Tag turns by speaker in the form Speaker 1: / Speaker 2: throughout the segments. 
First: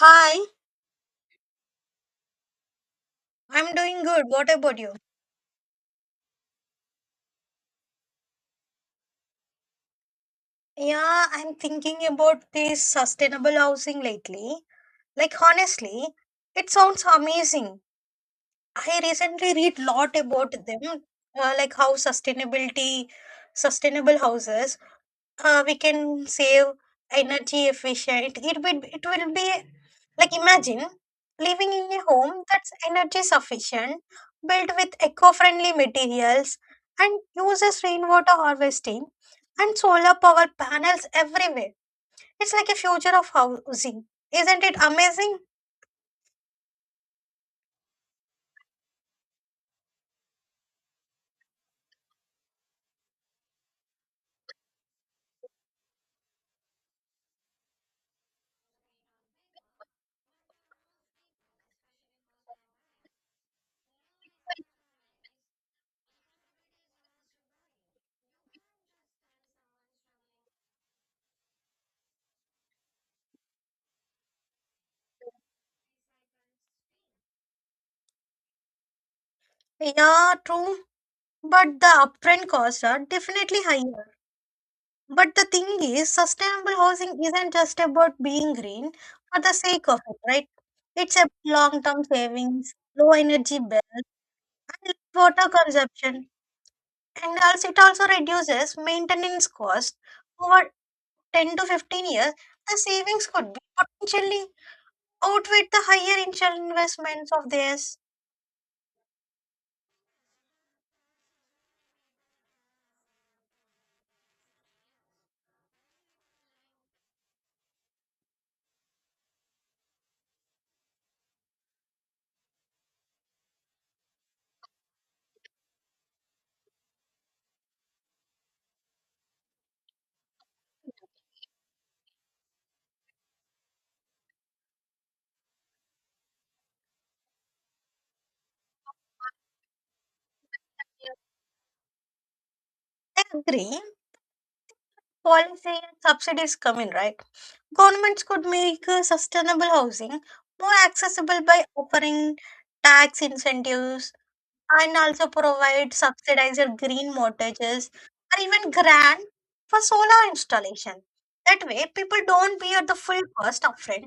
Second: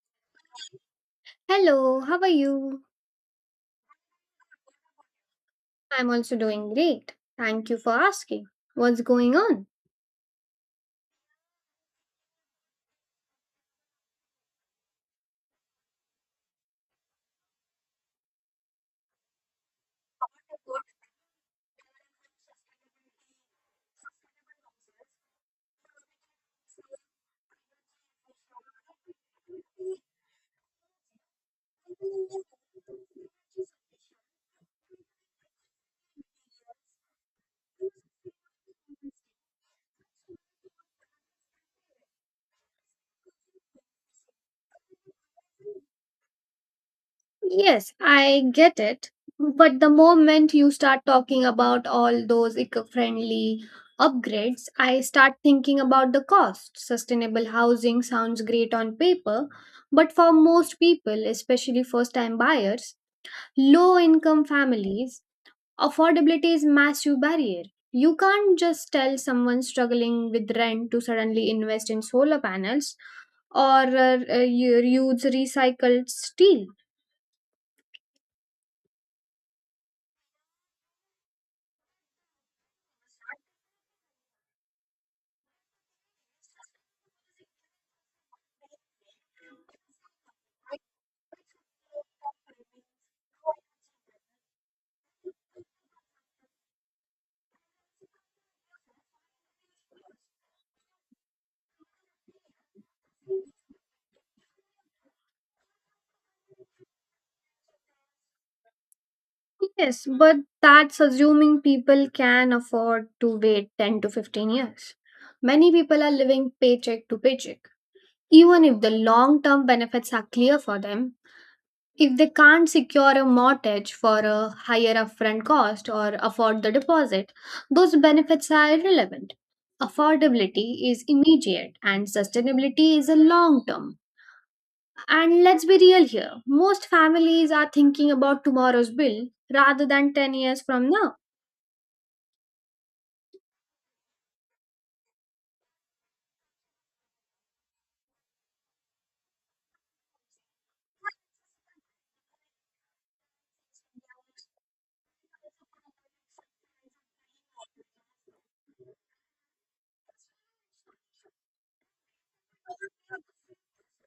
Speaker 1: Hi.
Speaker 2: Hello, how are you?
Speaker 1: I'm doing good. What about you?
Speaker 2: I'm also doing great. Thank you for asking. What's going on?
Speaker 1: Yeah, I'm thinking about this sustainable housing lately. Like, honestly, it sounds amazing. I recently read lot about them, like how sustainable houses we can save energy efficient it will be. Like, imagine living in a home that's energy sufficient, built with eco-friendly materials and uses rainwater harvesting and solar power panels everywhere. It's like a future of housing. Isn't it amazing?
Speaker 2: Yes, I get it. But the moment you start talking about all those eco friendly upgrades, I start thinking about the cost. Sustainable housing sounds great on paper, but for most people, especially first time buyers, low income families, affordability is massive barrier. You can't just tell someone struggling with rent to suddenly invest in solar panels or use recycled steel.
Speaker 1: Yeah, true. But the upfront costs are definitely higher. But the thing is, sustainable housing isn't just about being green for the sake of it, right? It's about long term savings, low energy bills, and water consumption. And also, it also reduces maintenance costs over 10 to 15 years. The savings could be potentially outweigh the higher initial investments of this.
Speaker 2: Yes, but that's assuming people can afford to wait 10 to 15 years. Many people are living paycheck to paycheck. Even if the long term benefits are clear for them, if they can't secure a mortgage for a higher upfront cost or afford the deposit, those benefits are irrelevant. Affordability is immediate and sustainability is a long term. And let's be real here, most families are thinking about tomorrow's bill rather than 10 years from now.
Speaker 1: As green policy and subsidies come in, right? Governments could make sustainable housing more accessible by offering tax incentives and also provide subsidized green mortgages or even grant for solar installation. That way, people don't bear the full cost upfront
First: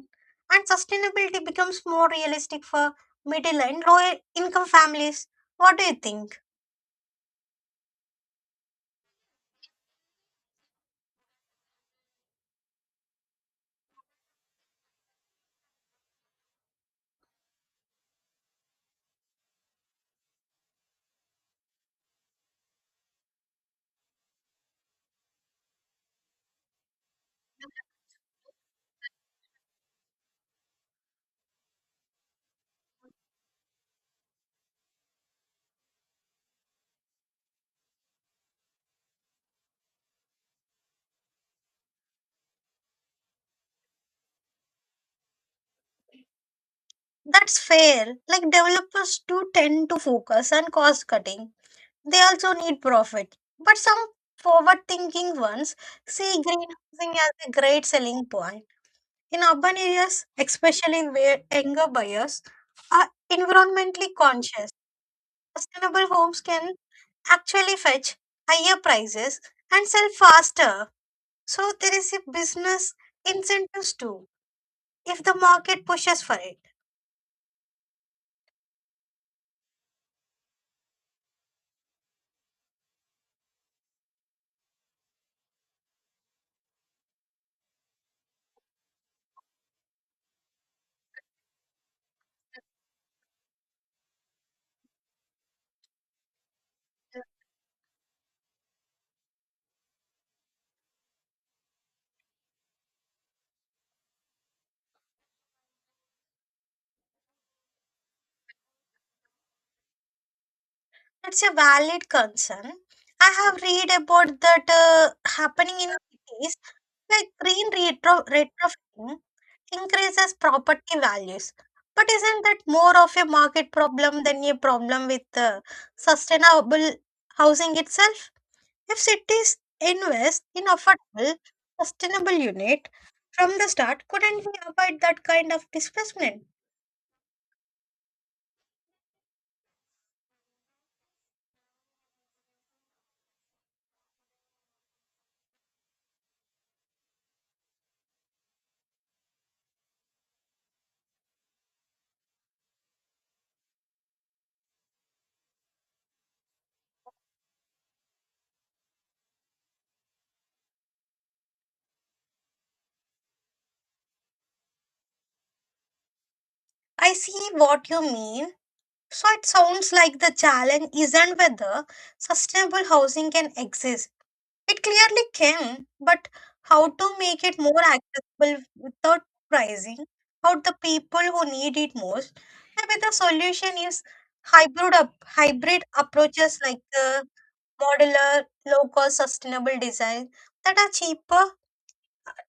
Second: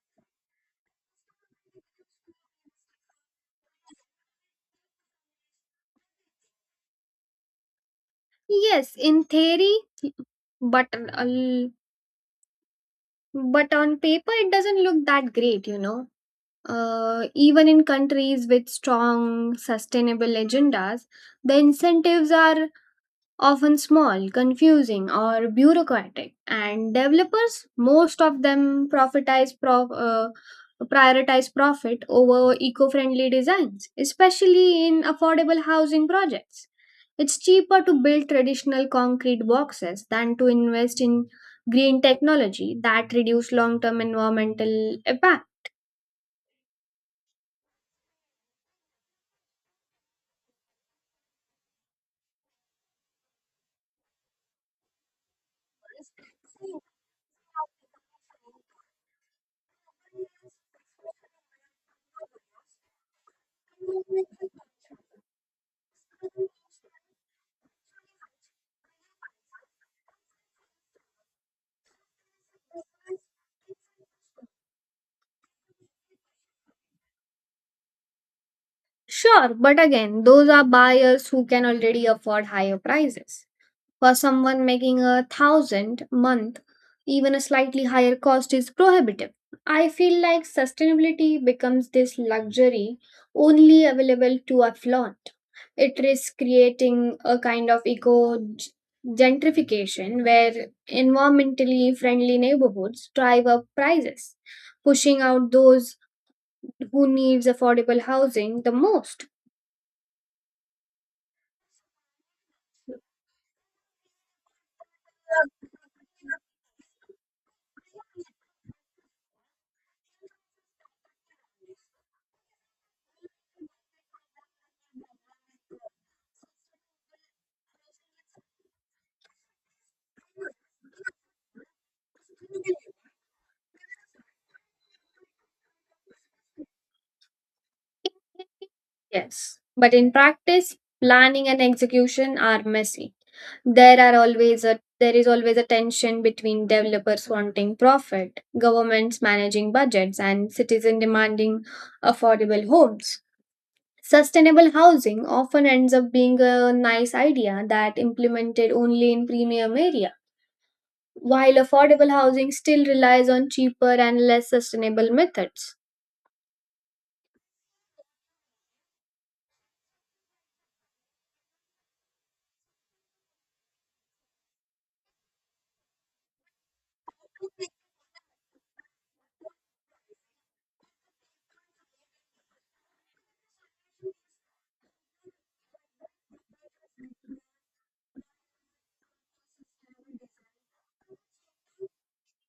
Speaker 1: and sustainability becomes more realistic for middle and low income families. What do you think?
Speaker 2: Yes, in theory, but uh, but on paper it doesn't look that great, Even in countries with strong sustainable agendas, the incentives are often small, confusing, or bureaucratic, and developers, most of them, prioritize profit over eco friendly designs, especially in affordable housing projects. It's cheaper to build traditional concrete boxes than to invest in green technology that reduce long term environmental impact.
Speaker 1: That's fair. Like, developers do tend to focus on cost cutting. They also need profit. But some forward thinking ones see greenhousing as a great selling point. In urban areas, especially where younger buyers are environmentally conscious, sustainable homes can actually fetch higher prices and sell faster. So there is a business incentives too if the market pushes for it.
Speaker 2: Sure, but again, those are buyers who can already afford higher prices. For someone making a thousand month, even a slightly higher cost is prohibitive. I feel like sustainability becomes this luxury only available to a flaunt. It risks creating a kind of gentrification where environmentally friendly neighborhoods drive up prices, pushing out those who needs affordable housing the most.
Speaker 1: It's a valid concern. I have read about that happening in cities, like green retrofitting increases property values. But isn't that more of a market problem than a problem with sustainable housing itself? If cities invest in affordable, sustainable unit from the start, couldn't we avoid that kind of displacement?
Speaker 2: Yes, but in practice, planning and execution are messy. There is always a tension between developers wanting profit, governments managing budgets, and citizens demanding affordable homes. Sustainable housing often ends up being a nice idea that implemented only in premium area, while affordable housing still relies on cheaper and less sustainable methods.
Speaker 1: I see what you mean. So it sounds like the challenge isn't whether sustainable housing can exist. It clearly can, but how to make it more accessible without pricing out the people who need it most? Maybe the solution is hybrid approaches like the modular, low cost, sustainable design that are cheaper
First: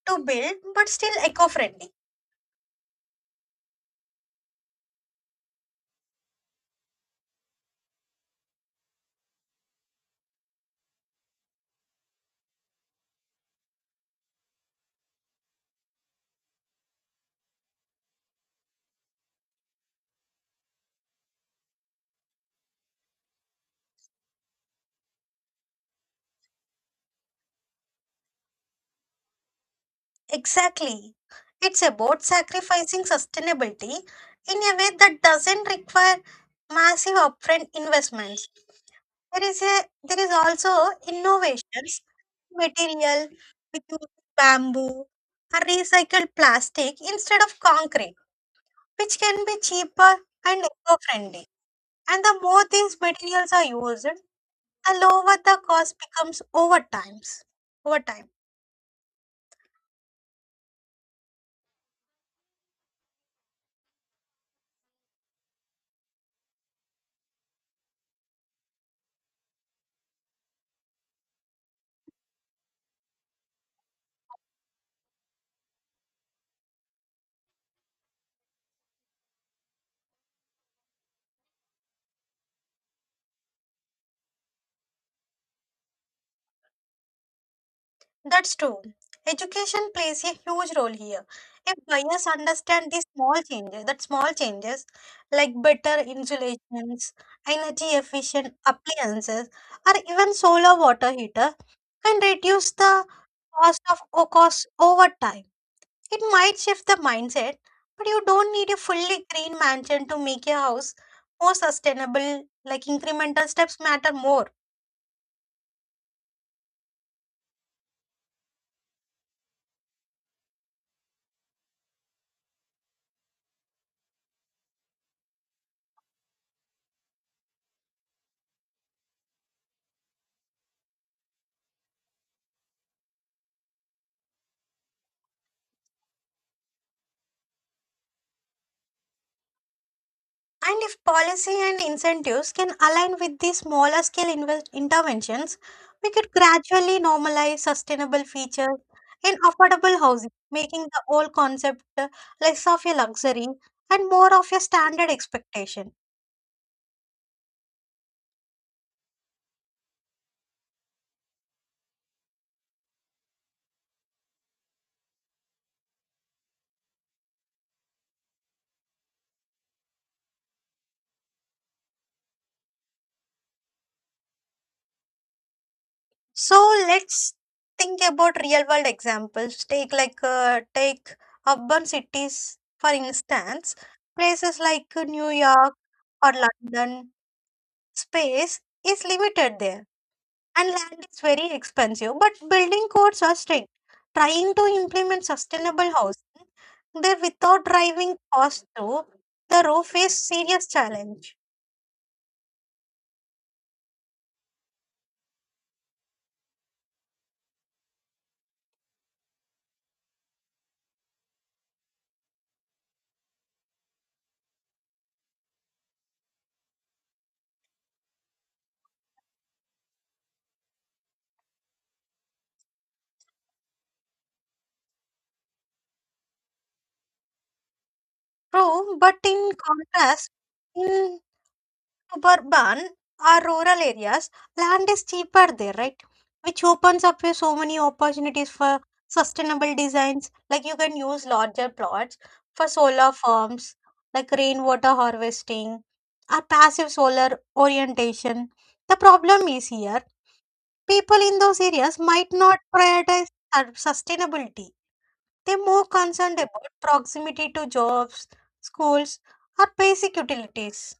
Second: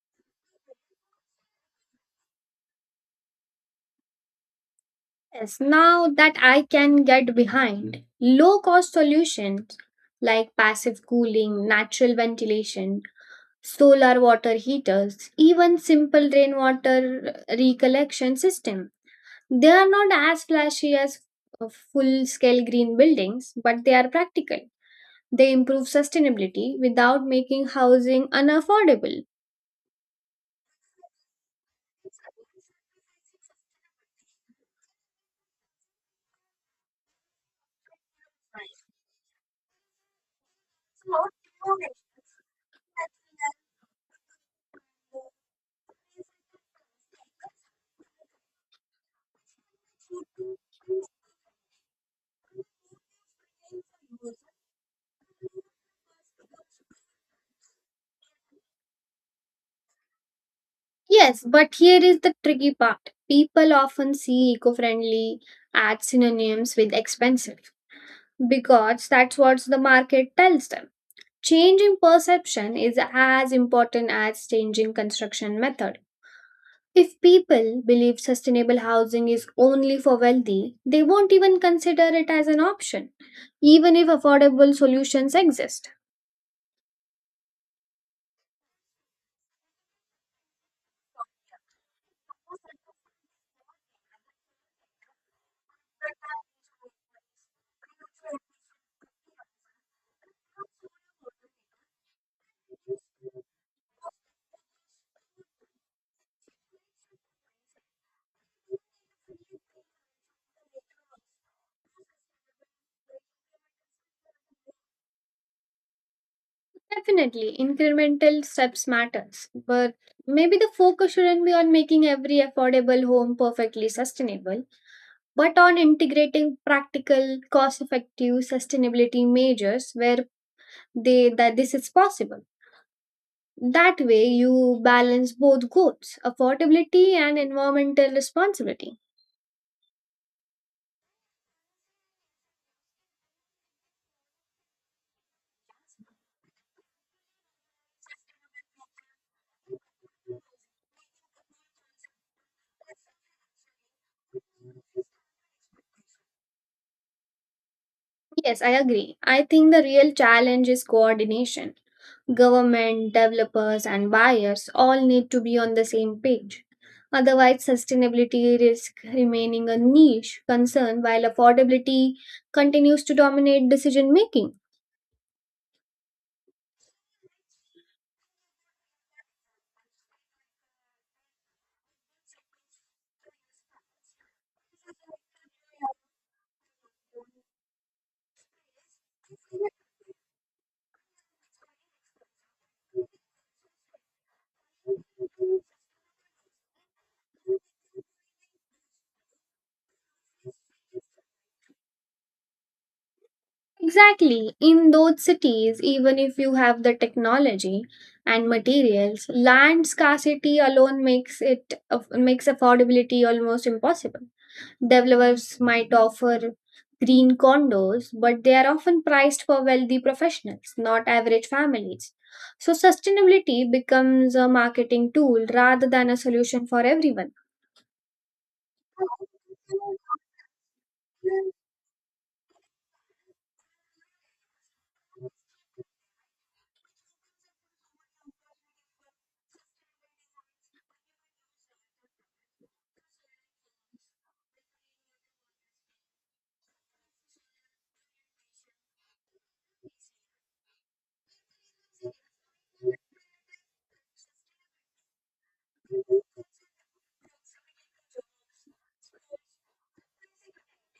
Speaker 1: to build but still eco friendly.
Speaker 2: Yes, now that I can get behind low cost solutions like passive cooling, natural ventilation, solar water heaters, even simple rainwater recollection system. They are not as flashy as full scale green buildings, but they are practical. They improve sustainability without making housing unaffordable.
Speaker 1: Exactly. It's about sacrificing sustainability in a way that doesn't require massive upfront investments. There is also innovations, material which bamboo or recycled plastic instead of concrete, which can be cheaper and eco-friendly. And the more these materials are used, the lower the cost becomes over time.
Speaker 2: Yes, but here is the tricky part. People often see eco friendly as synonyms with expensive because that's what the market tells them. Changing perception is as important as changing construction method. If people believe sustainable housing is only for wealthy, they won't even consider it as an option, even if affordable solutions exist.
Speaker 1: That's true. Education plays a huge role here. If buyers understand these small changes, that small changes like better insulations, energy efficient appliances, or even solar water heater can reduce the cost over time. It might shift the mindset, but you don't need a fully green mansion to make your house more sustainable. Like, incremental steps matter more.
Speaker 2: Definitely, incremental steps matters, but maybe the focus shouldn't be on making every affordable home perfectly sustainable, but on integrating practical, cost effective sustainability measures where they that this is possible. That way you balance both goals, affordability and environmental responsibility.
Speaker 1: And if policy and incentives can align with these smaller scale invest interventions, we could gradually normalize sustainable features in affordable housing, making the whole concept less of a luxury and more of a standard expectation.
Speaker 2: Yes, I agree. I think the real challenge is coordination. Government, developers and buyers all need to be on the same page. Otherwise, sustainability risks remaining a niche concern while affordability continues to dominate decision making.
Speaker 1: So let's think about real world examples. Take urban cities for instance, places like New York or London. Space is limited there and land is very expensive. But building codes are strict. Trying to implement sustainable housing there without driving costs through the roof is serious challenge.
Speaker 2: Exactly. In those cities, even if you have the technology and materials, land scarcity alone makes makes affordability almost impossible. Developers might offer green condos, but they are often priced for wealthy professionals, not average families. So sustainability becomes a marketing tool rather than a solution for everyone.
Speaker 1: True, but in contrast, in suburban or rural areas, land is cheaper there, right? Which opens up with so many opportunities for sustainable designs. Like, you can use larger plots for solar farms, like rainwater harvesting or passive solar orientation. The problem is here, people in those areas might not prioritize sustainability. They're more concerned about proximity to jobs, schools, or basic utilities.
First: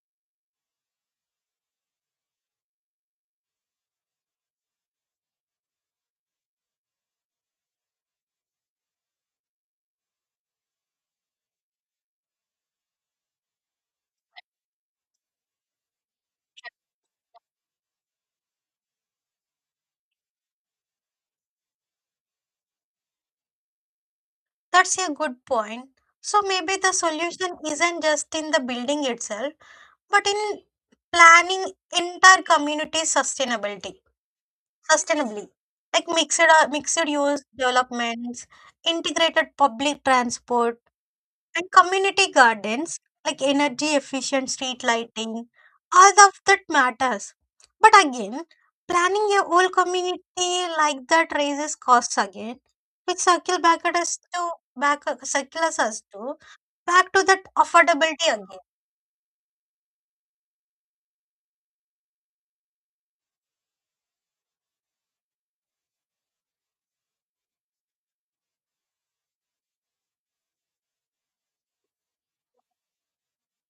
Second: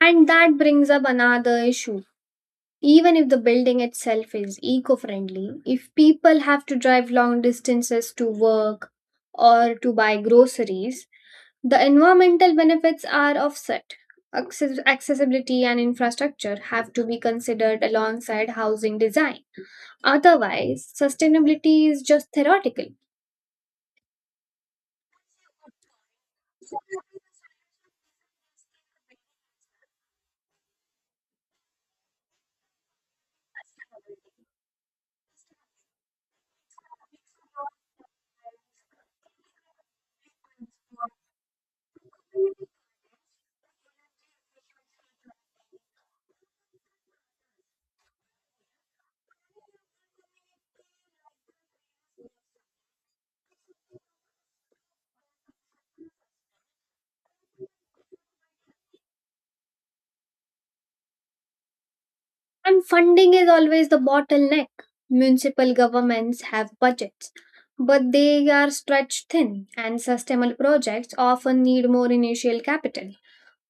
Speaker 2: And that brings up another issue. Even if the building itself is eco friendly, if people have to drive long distances to work or to buy groceries, the environmental benefits are offset. Accessibility and infrastructure have to be considered alongside housing design. Otherwise, sustainability is just theoretical.
Speaker 1: That's a good point. So maybe the solution isn't just in the building itself, but in planning entire community sustainably, like mixed use developments, integrated public transport. And community gardens, like energy efficient street lighting, all of that matters. But again, planning a whole community like that raises costs again, which back circles us to back to that affordability again.
Speaker 2: And funding is always the bottleneck. Municipal governments have budgets, but they are stretched thin, and sustainable projects often need more initial capital.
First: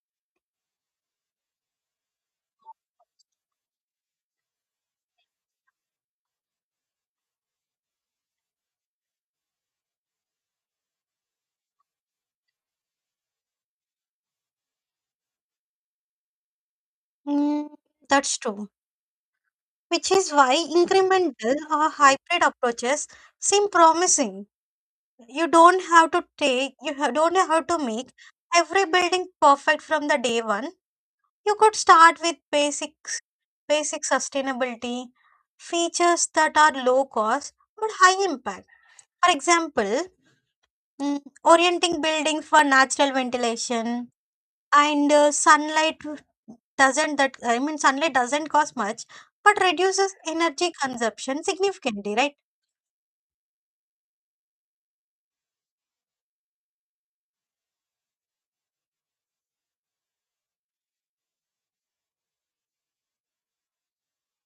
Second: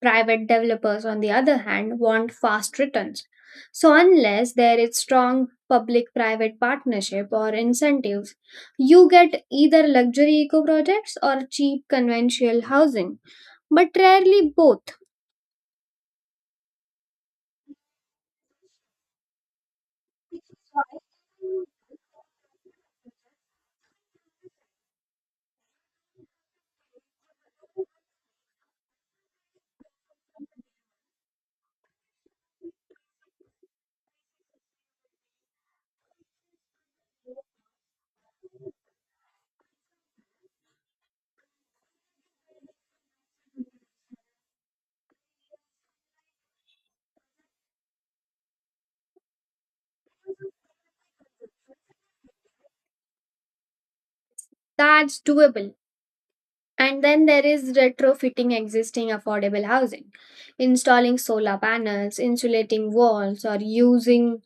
Speaker 2: Private developers, on the other hand, want fast returns. So, unless there is strong public private partnership or incentives, you get either luxury eco projects or cheap conventional housing, but rarely both.
Speaker 1: Mm, that's true. Which is why incremental or hybrid approaches seem promising. You don't have to make every building perfect from the day one. You could start with basic sustainability features that are low cost but high impact. For example, orienting building for natural ventilation and sunlight doesn't that I mean sunlight doesn't cost much but reduces energy consumption significantly, right?
Speaker 2: That's doable. And then there is retrofitting existing affordable housing, installing solar panels, insulating walls, or using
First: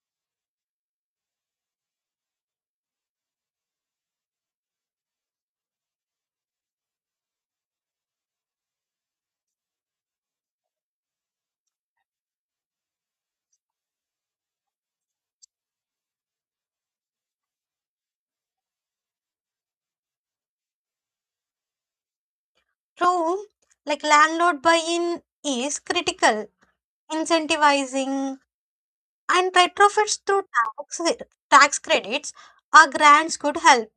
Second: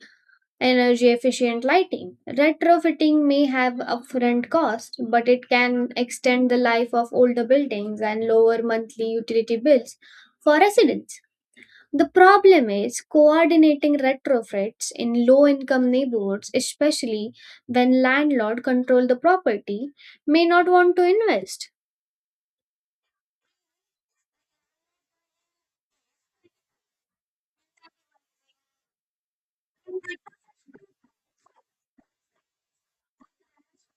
Speaker 2: energy efficient lighting. Retrofitting may have upfront cost, but it can extend the life of older buildings and lower monthly utility bills for residents. The problem is coordinating retrofits in low income neighborhoods, especially when landlord control the property, may not want to invest.
Speaker 1: True, like landlord buy-in is critical. Incentivizing and retrofits through tax credits or grants could help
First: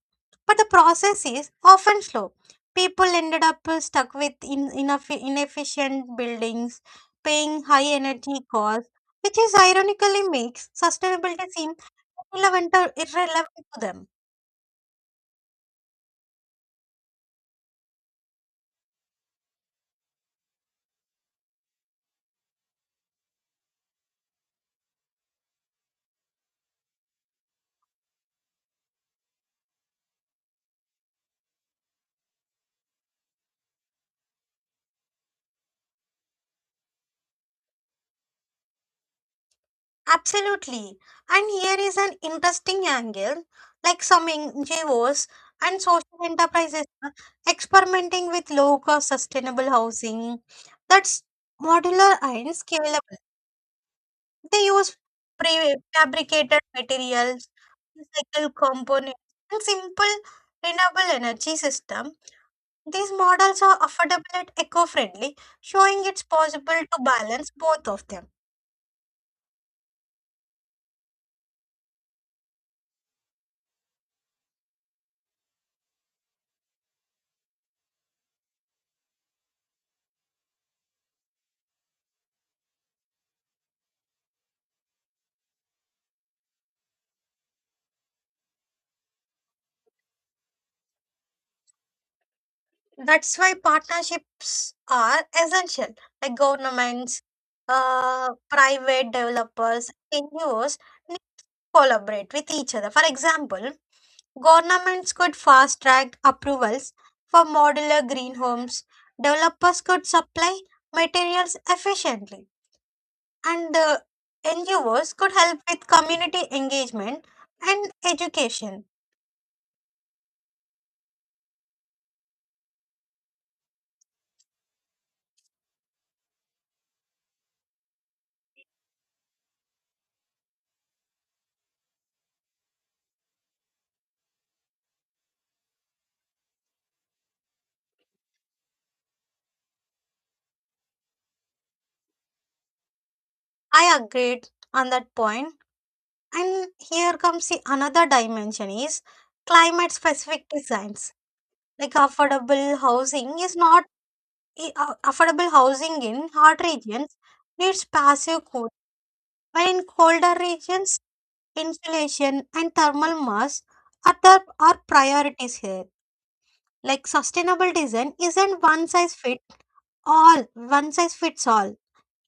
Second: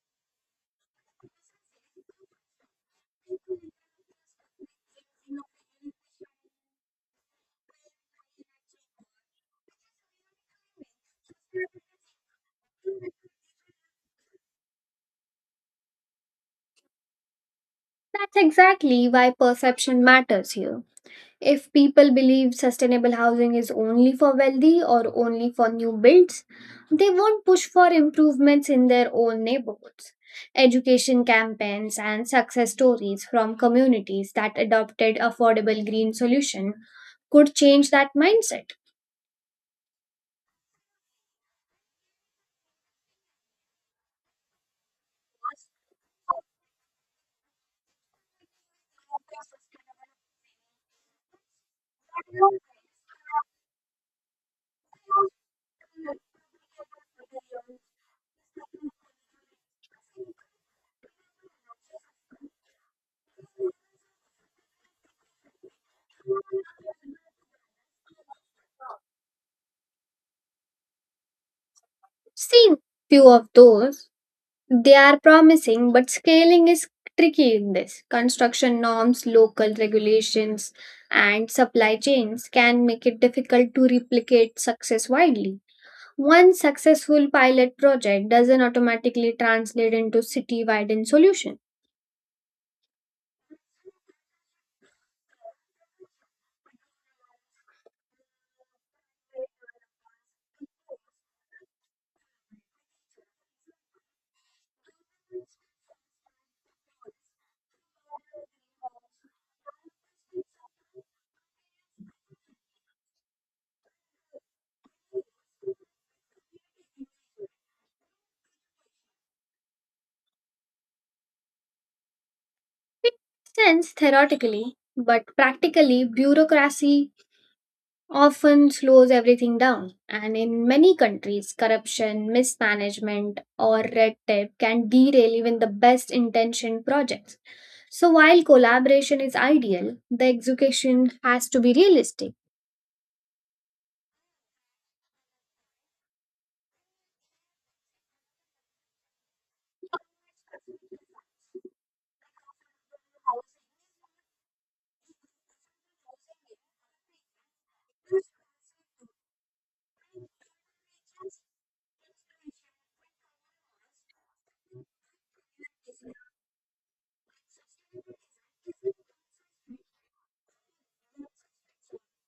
Speaker 1: but the process is often slow. People ended up stuck with inefficient buildings, paying high energy costs, which is ironically makes sustainability seem irrelevant to them.
Speaker 2: That's exactly why perception matters here. If people believe sustainable housing is only for wealthy or only for new builds, they won't push for improvements in their own neighborhoods. Education campaigns and success stories from communities that adopted affordable green solution could change that mindset.
Speaker 1: Absolutely. And here is an interesting angle like some NGOs and social enterprises are experimenting with low cost sustainable housing that's modular and scalable. They use prefabricated materials, recycled components, and simple renewable energy system. These models are affordable and eco-friendly, showing it's possible to balance both of them.
Speaker 2: Seen few of those. They are promising, but scaling is tricky in this. Construction norms, local regulations, and supply chains can make it difficult to replicate success widely. One successful pilot project doesn't automatically translate into city-wide solution.
Speaker 1: That's why partnerships are essential, like governments, private developers, NGOs need to collaborate with each other. For example, governments could fast track approvals for modular green homes. Developers could supply materials efficiently. And the NGOs could help with community engagement and education.
Speaker 2: It makes sense theoretically, but practically, bureaucracy often slows everything down. And in many countries, corruption, mismanagement, or red tape can derail even the best intentioned projects. So, while collaboration is ideal, the execution has to be realistic.
Speaker 1: I agreed on that point. And here comes the another dimension is climate specific designs. Like, affordable housing is not I- affordable housing in hot regions needs passive cooling. While in colder regions insulation and thermal mass are priorities here. Like, sustainable design isn't one size fits all,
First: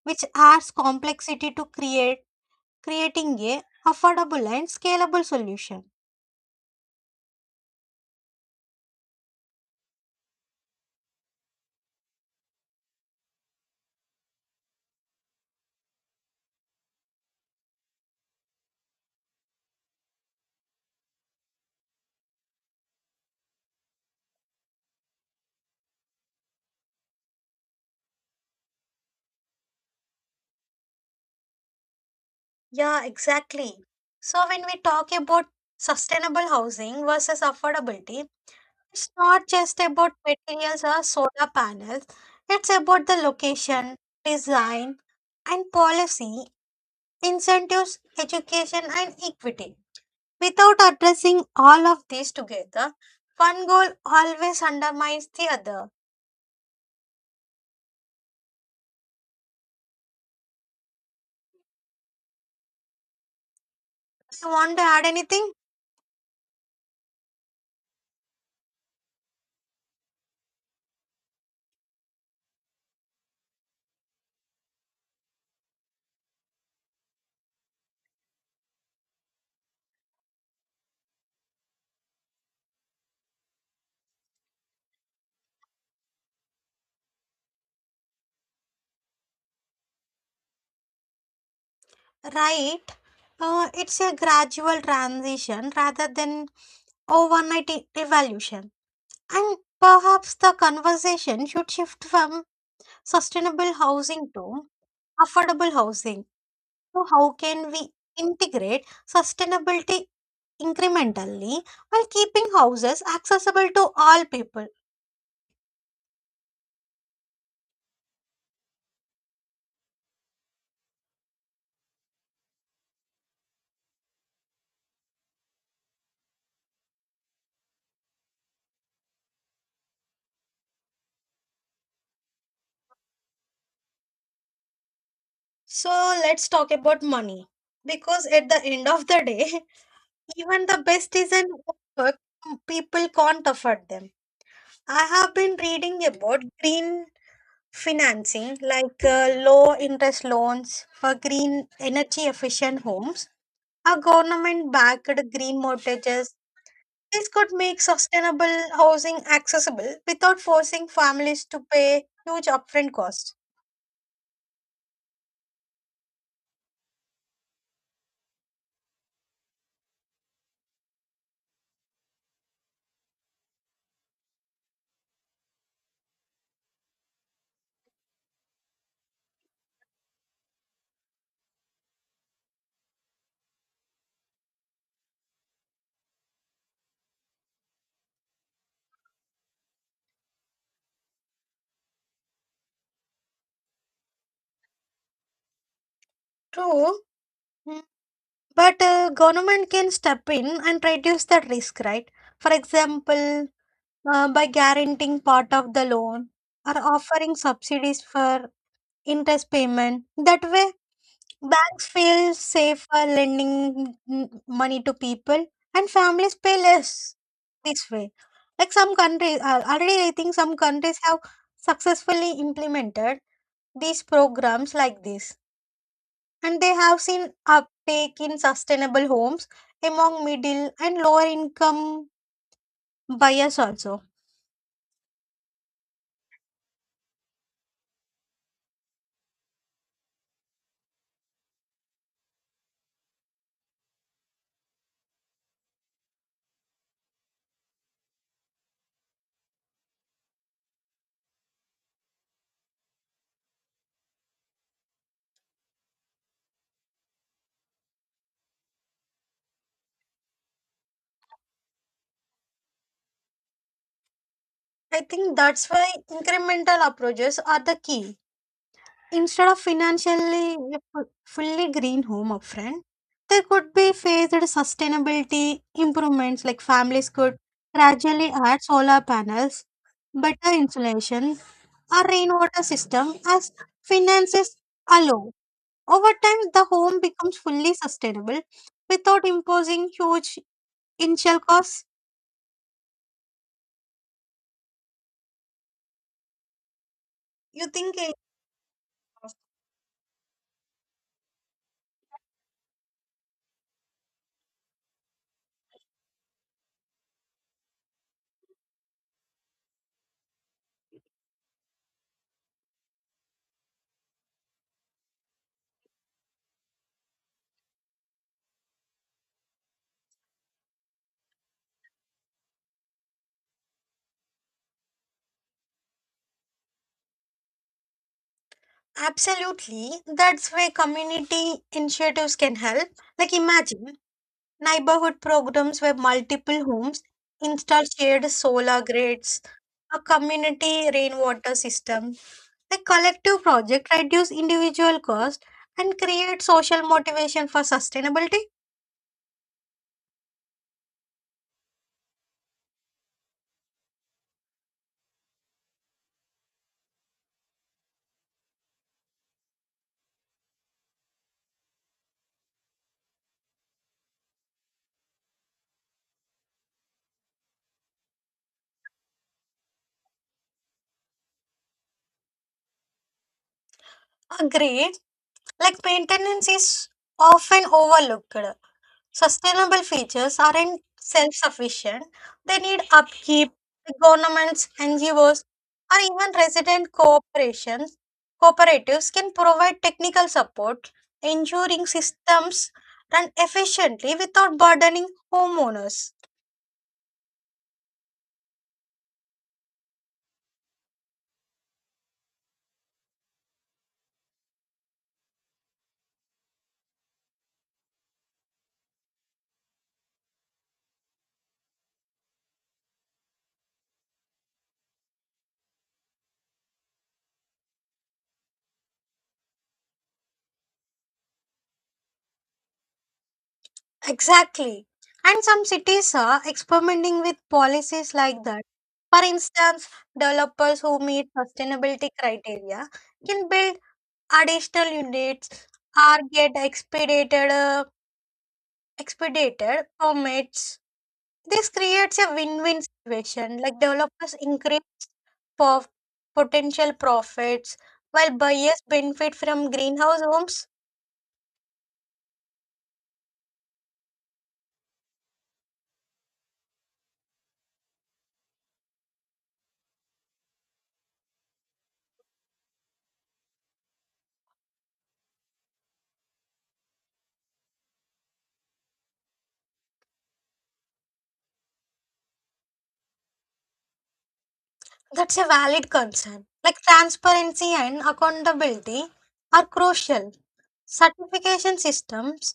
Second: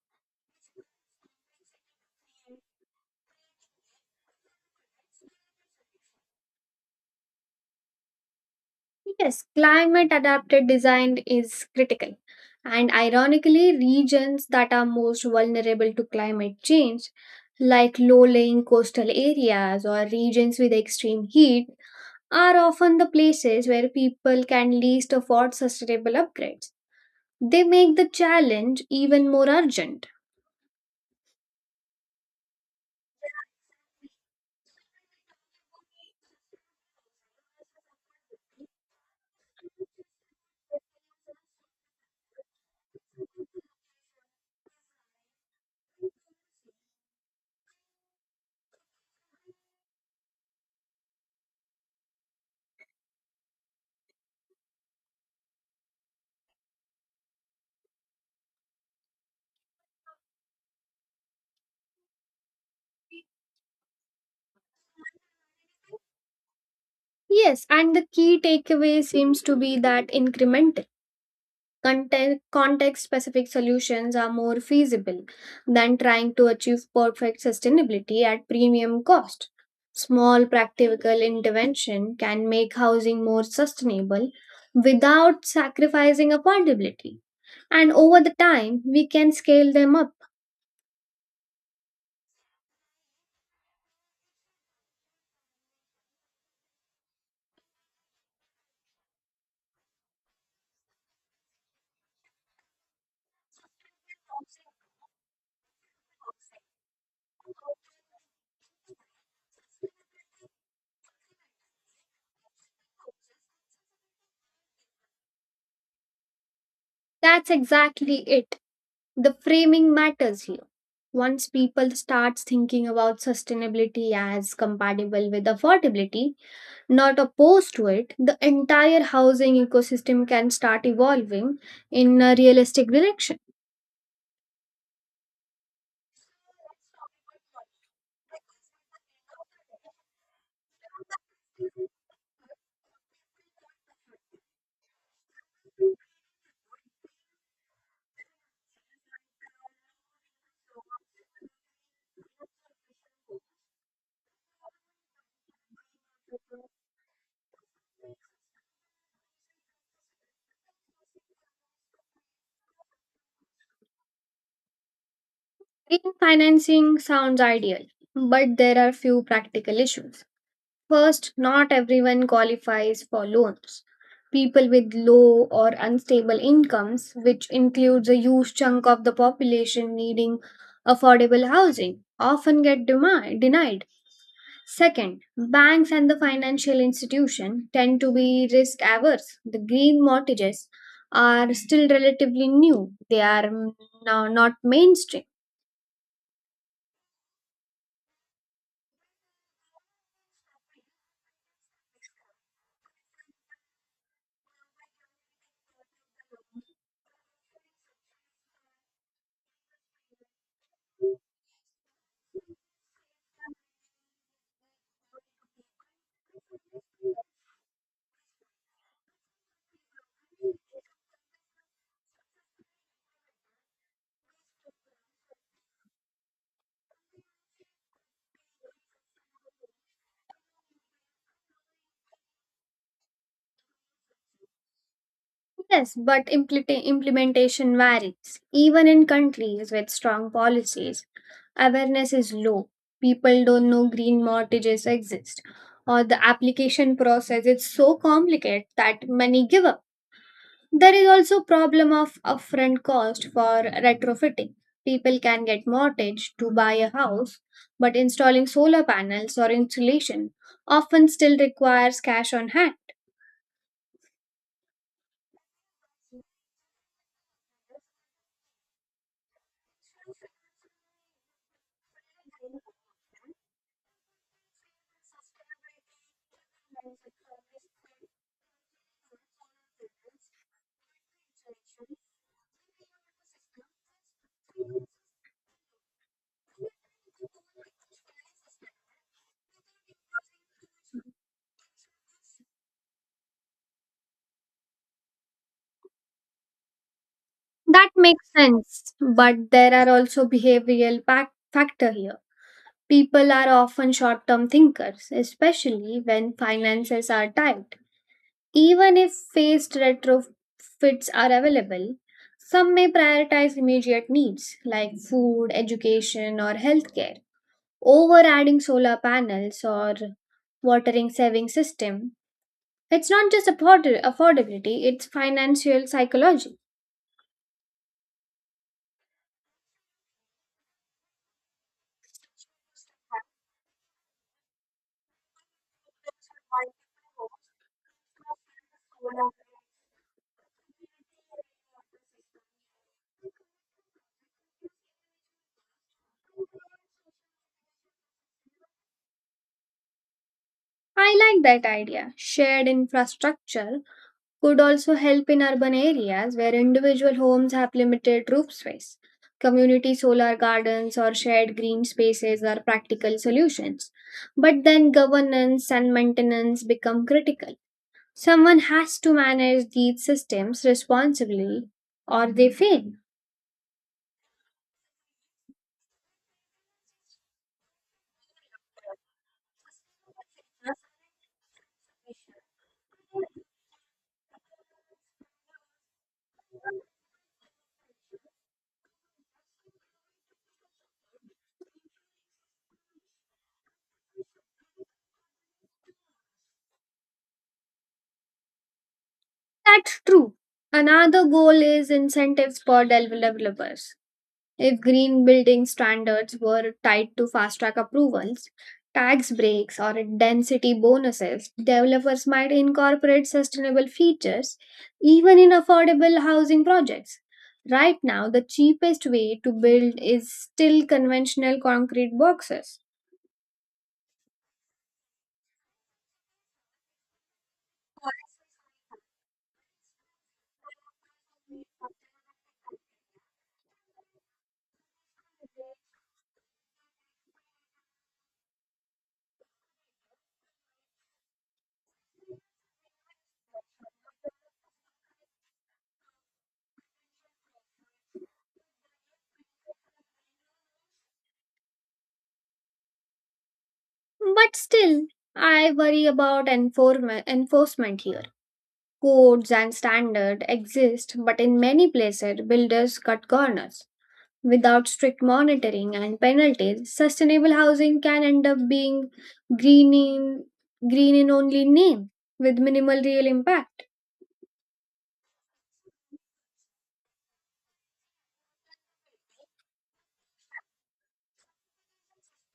Speaker 1: which adds complexity to create creating a affordable and scalable solution.
Speaker 2: Yes, climate adapted design is critical. And ironically, regions that are most vulnerable to climate change, like low lying coastal areas or regions with extreme heat, are often the places where people can least afford sustainable upgrades. They make the challenge even more urgent.
Speaker 1: Yeah, exactly. So when we talk about sustainable housing versus affordability, it's not just about materials or solar panels. It's about the location, design, and policy incentives, education, and equity. Without addressing all of these together, one goal always undermines the other. You want to add anything?
Speaker 2: Yes, and the key takeaway seems to be that incremental, context specific solutions are more feasible than trying to achieve perfect sustainability at premium cost. Small practical intervention can make housing more sustainable without sacrificing affordability, and over the time, we can scale them up.
Speaker 1: Right. It's a gradual transition rather than overnight revolution. And perhaps the conversation should shift from sustainable housing to affordable housing. So how can we integrate sustainability incrementally while keeping houses accessible to all people?
Speaker 2: That's exactly it. The framing matters here. Once people start thinking about sustainability as compatible with affordability, not opposed to it, the entire housing ecosystem can start evolving in a realistic direction.
Speaker 1: So let's talk about money because at the end of the day, even the best design work, people can't afford them. I have been reading about green financing like low interest loans for green energy efficient homes, a government backed green mortgages. This could make sustainable housing accessible without forcing families to pay huge upfront costs.
Speaker 2: Green financing sounds ideal, but there are few practical issues. First, not everyone qualifies for loans. People with low or unstable incomes, which includes a huge chunk of the population needing affordable housing, often get denied. Second, banks and the financial institution tend to be risk averse. The green mortgages are still relatively new. They are now not mainstream.
Speaker 1: True, mm, but government can step in and reduce that risk, right? For example, by guaranteeing part of the loan or offering subsidies for interest payment. That way, banks feel safer lending money to people and families pay less. This way. Like some countries, already I think some countries have successfully implemented these programs like this, and they have seen uptake in sustainable homes among middle and lower income buyers also.
Speaker 2: Yes, but implementation varies. Even in countries with strong policies, awareness is low. People don't know green mortgages exist, or the application process is so complicated that many give up. There is also problem of upfront cost for retrofitting. People can get mortgage to buy a house, but installing solar panels or insulation often still requires cash on hand.
Speaker 1: I think that's why incremental approaches are the key. Instead of financially fully green home upfront, there could be phased sustainability improvements like families could gradually add solar panels better insulation, a rainwater system as finances allow. Over time, the home becomes fully sustainable without imposing huge initial costs. You
Speaker 2: That
Speaker 1: think, eh?
Speaker 2: makes sense, but there are also factor here. People are often short-term thinkers, especially when finances are tight. Even if phased retrofits are available, some may prioritize immediate needs like food, education, or healthcare over adding solar panels or watering saving system. It's not just affordability, it's financial psychology.
Speaker 1: Absolutely, that's where community initiatives can help. Like, imagine neighborhood programs where multiple homes install shared solar grids, a community rainwater system. The collective project reduce individual cost and create social motivation for sustainability.
Speaker 2: I like that idea. Shared infrastructure could also help in urban areas where individual homes have limited roof space. Community solar gardens or shared green spaces are practical solutions. But then governance and maintenance become critical. Someone has to manage these systems responsibly or they fail.
Speaker 1: Agreed. Like, maintenance is often overlooked. Sustainable features aren't self sufficient, they need upkeep, the governments, NGOs, or even resident cooperations. Cooperatives can provide technical support, ensuring systems run efficiently without burdening homeowners.
Speaker 2: That's true. Another goal is incentives for developers. If green building standards were tied to fast track approvals, tax breaks, or density bonuses, developers might incorporate sustainable features even in affordable housing projects. Right now, the cheapest way to build is still conventional concrete boxes.
Speaker 1: Exactly. And some cities are experimenting with policies like that. For instance, developers who meet sustainability criteria can build additional units are get expedited permits. This creates a win-win situation. Like, developers increase po- potential profits while buyers benefit from greenhouse homes.
Speaker 2: But still, I worry about enforcement here. Codes and standards exist, but in many places, builders cut corners. Without strict monitoring and penalties, sustainable housing can end up being green in, green in only name with minimal real impact.
Speaker 1: That's a valid concern. Like, transparency and accountability are crucial. Certification systems,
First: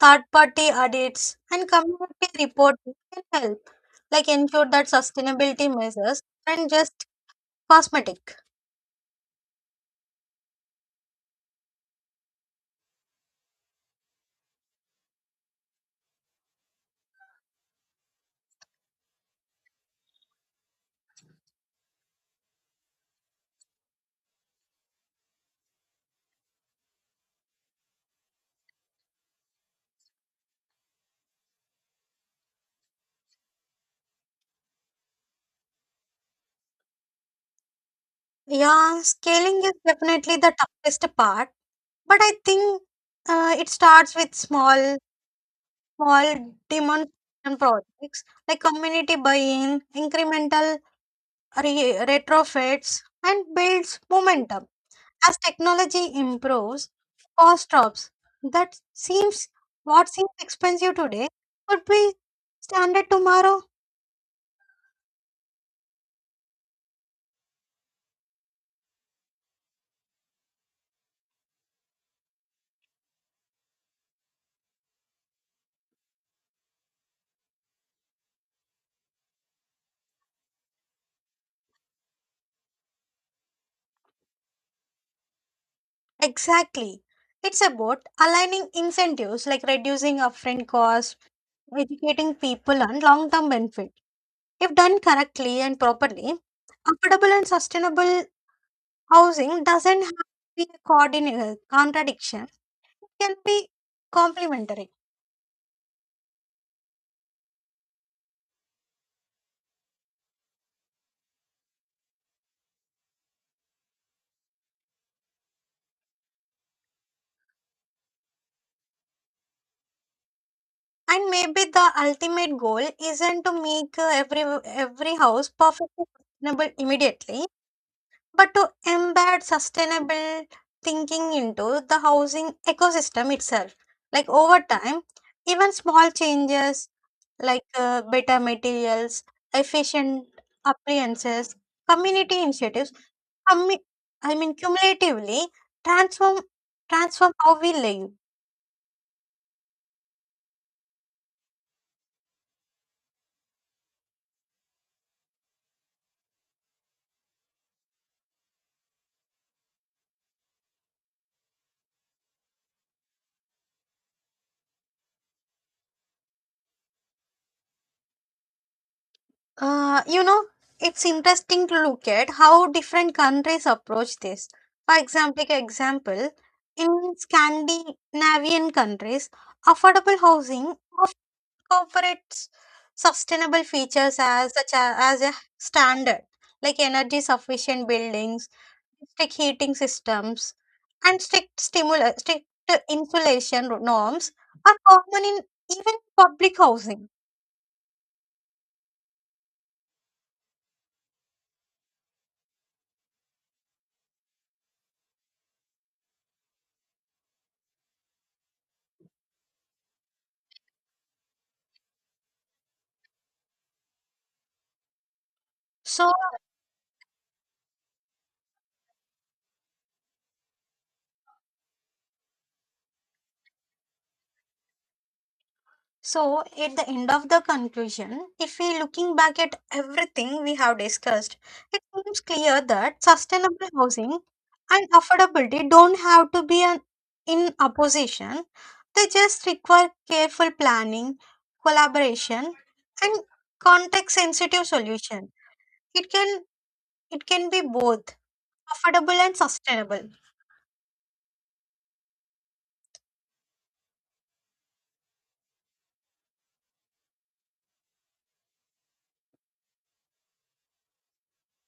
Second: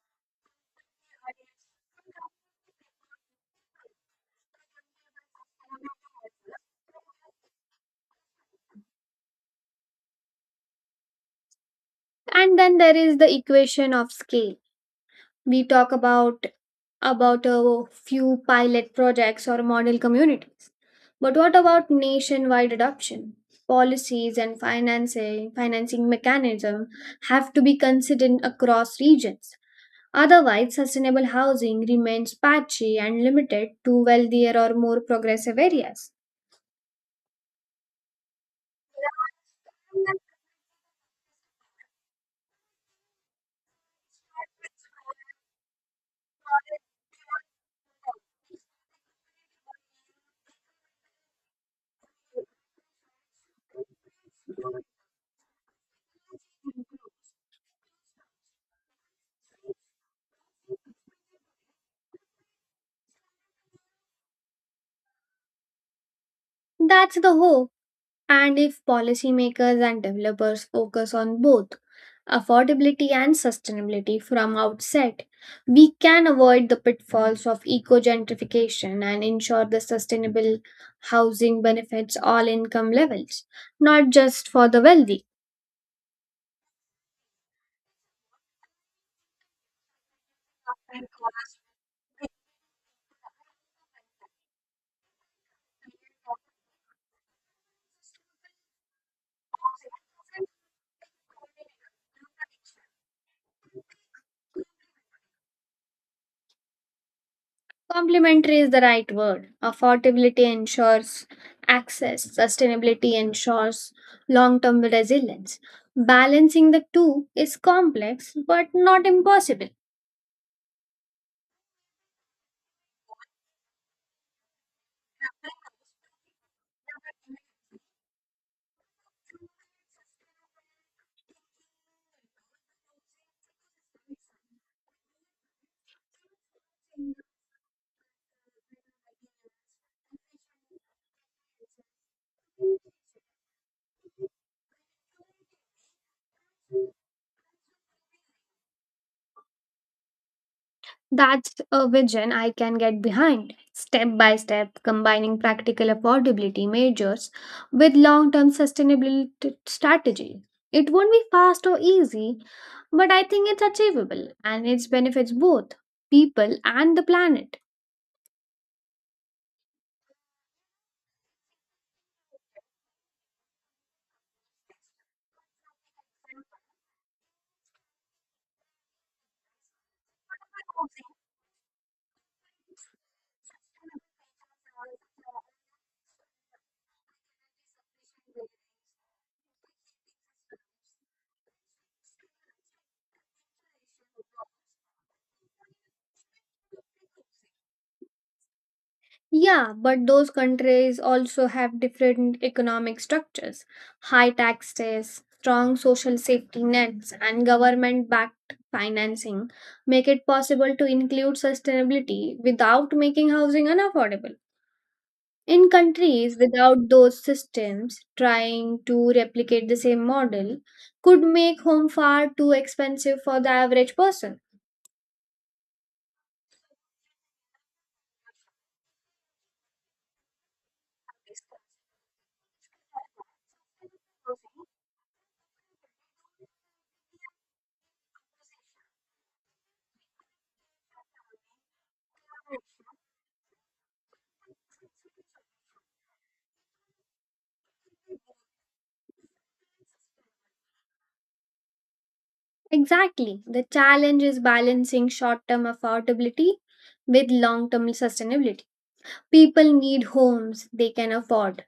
Speaker 1: third-party audits, and community reporting can help, like ensure that sustainability measures and just cosmetic.
Speaker 2: And then there is the equation of scale. We talk about a few pilot projects or model communities. But what about nationwide adoption? Policies and financing mechanism have to be considered across regions. Otherwise, sustainable housing remains patchy and limited to wealthier or more progressive areas.
Speaker 1: Yeah, scaling is definitely the toughest part, but I think it starts with small demonstration projects like community buy-in, incremental retrofits, and builds momentum. As technology improves, cost drops. That seems What seems expensive today could be standard tomorrow.
Speaker 2: That's the hope. And if policymakers and developers focus on both affordability and sustainability from outset, we can avoid the pitfalls of eco gentrification and ensure the sustainable housing benefits all income levels, not just for the wealthy.
Speaker 1: Exactly. It's about aligning incentives like reducing upfront costs educating people on long term benefit. If done correctly and properly, affordable and sustainable housing doesn't have to be a coordinate contradiction, it can be complementary.
Speaker 2: Complementary is the right word. Affordability ensures access, sustainability ensures long term resilience. Balancing the two is complex but not impossible.
Speaker 1: And maybe the ultimate goal isn't to make every house perfectly sustainable immediately, but to embed sustainable thinking into the housing ecosystem itself. Like, over time, even small changes like better materials, efficient appliances, community initiatives, commu- I mean, cumulatively transform transform how we live.
Speaker 2: That's a vision I can get behind. Step by step, combining practical affordability measures with long term sustainability strategy. It won't be fast or easy, but I think it's achievable and it benefits both people and the planet.
Speaker 1: Uh, you know, it's interesting to look at how different countries approach this. For example, in Scandinavian countries, affordable housing incorporates sustainable features as a standard, like energy sufficient buildings, strict heating systems, and strict insulation norms are common in even public housing.
Speaker 2: Yeah, but those countries also have different economic structures, high taxes, strong social safety nets, and government backed financing make it possible to include sustainability without making housing unaffordable. In
Speaker 1: So
Speaker 2: countries without those systems, trying to replicate the same model could make home far too expensive for the average person.
Speaker 1: So, at the end of the conclusion, if we looking back at everything we have discussed, it seems clear that sustainable housing and affordability don't have to be in opposition. They just require careful planning, collaboration, and context sensitive solution. It can it can be both affordable and sustainable.
Speaker 2: Exactly. The challenge is balancing short term affordability with long term sustainability. People need homes they can afford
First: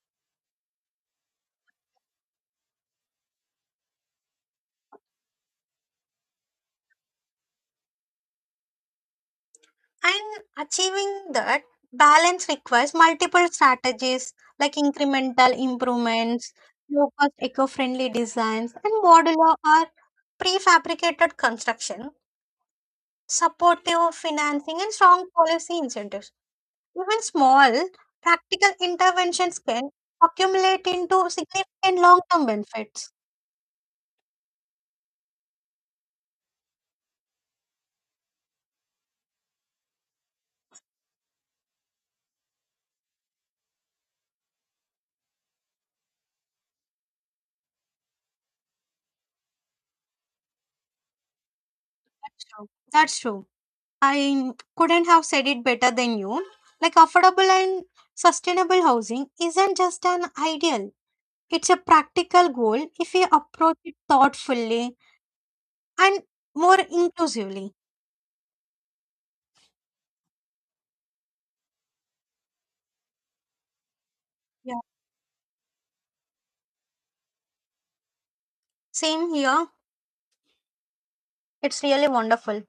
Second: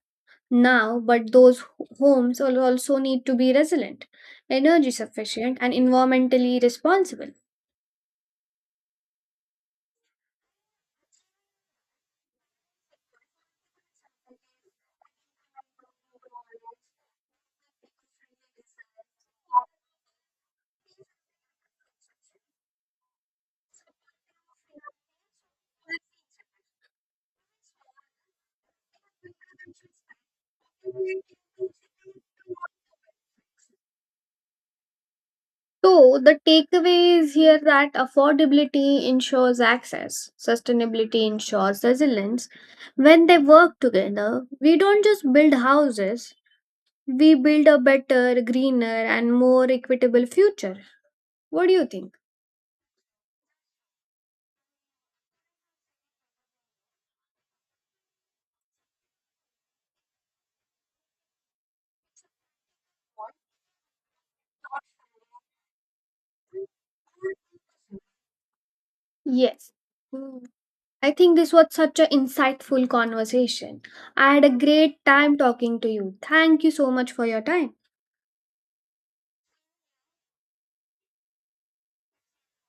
Speaker 2: now, but those homes also need to be resilient, energy sufficient, and environmentally responsible.
Speaker 1: And achieving that balance requires multiple strategies like incremental improvements, low cost eco friendly designs, and modular or prefabricated construction, supportive financing, and strong policy incentives. Even small practical interventions can accumulate into significant long term benefits.
Speaker 2: So, the takeaway is here that affordability ensures access, sustainability ensures resilience. When they work together, we don't just build houses, we build a better, greener, and more equitable future. What do you think?
Speaker 1: That's true. That's true. I couldn't have said it better than you. Like, affordable and sustainable housing isn't just an ideal, it's a practical goal if we approach it thoughtfully and more inclusively.
Speaker 2: Yes. Hmm. I think this was such an insightful conversation. I had a
Speaker 1: Yeah.
Speaker 2: great time talking to you. Thank you so much for your time.
Speaker 1: Same here. It's really wonderful.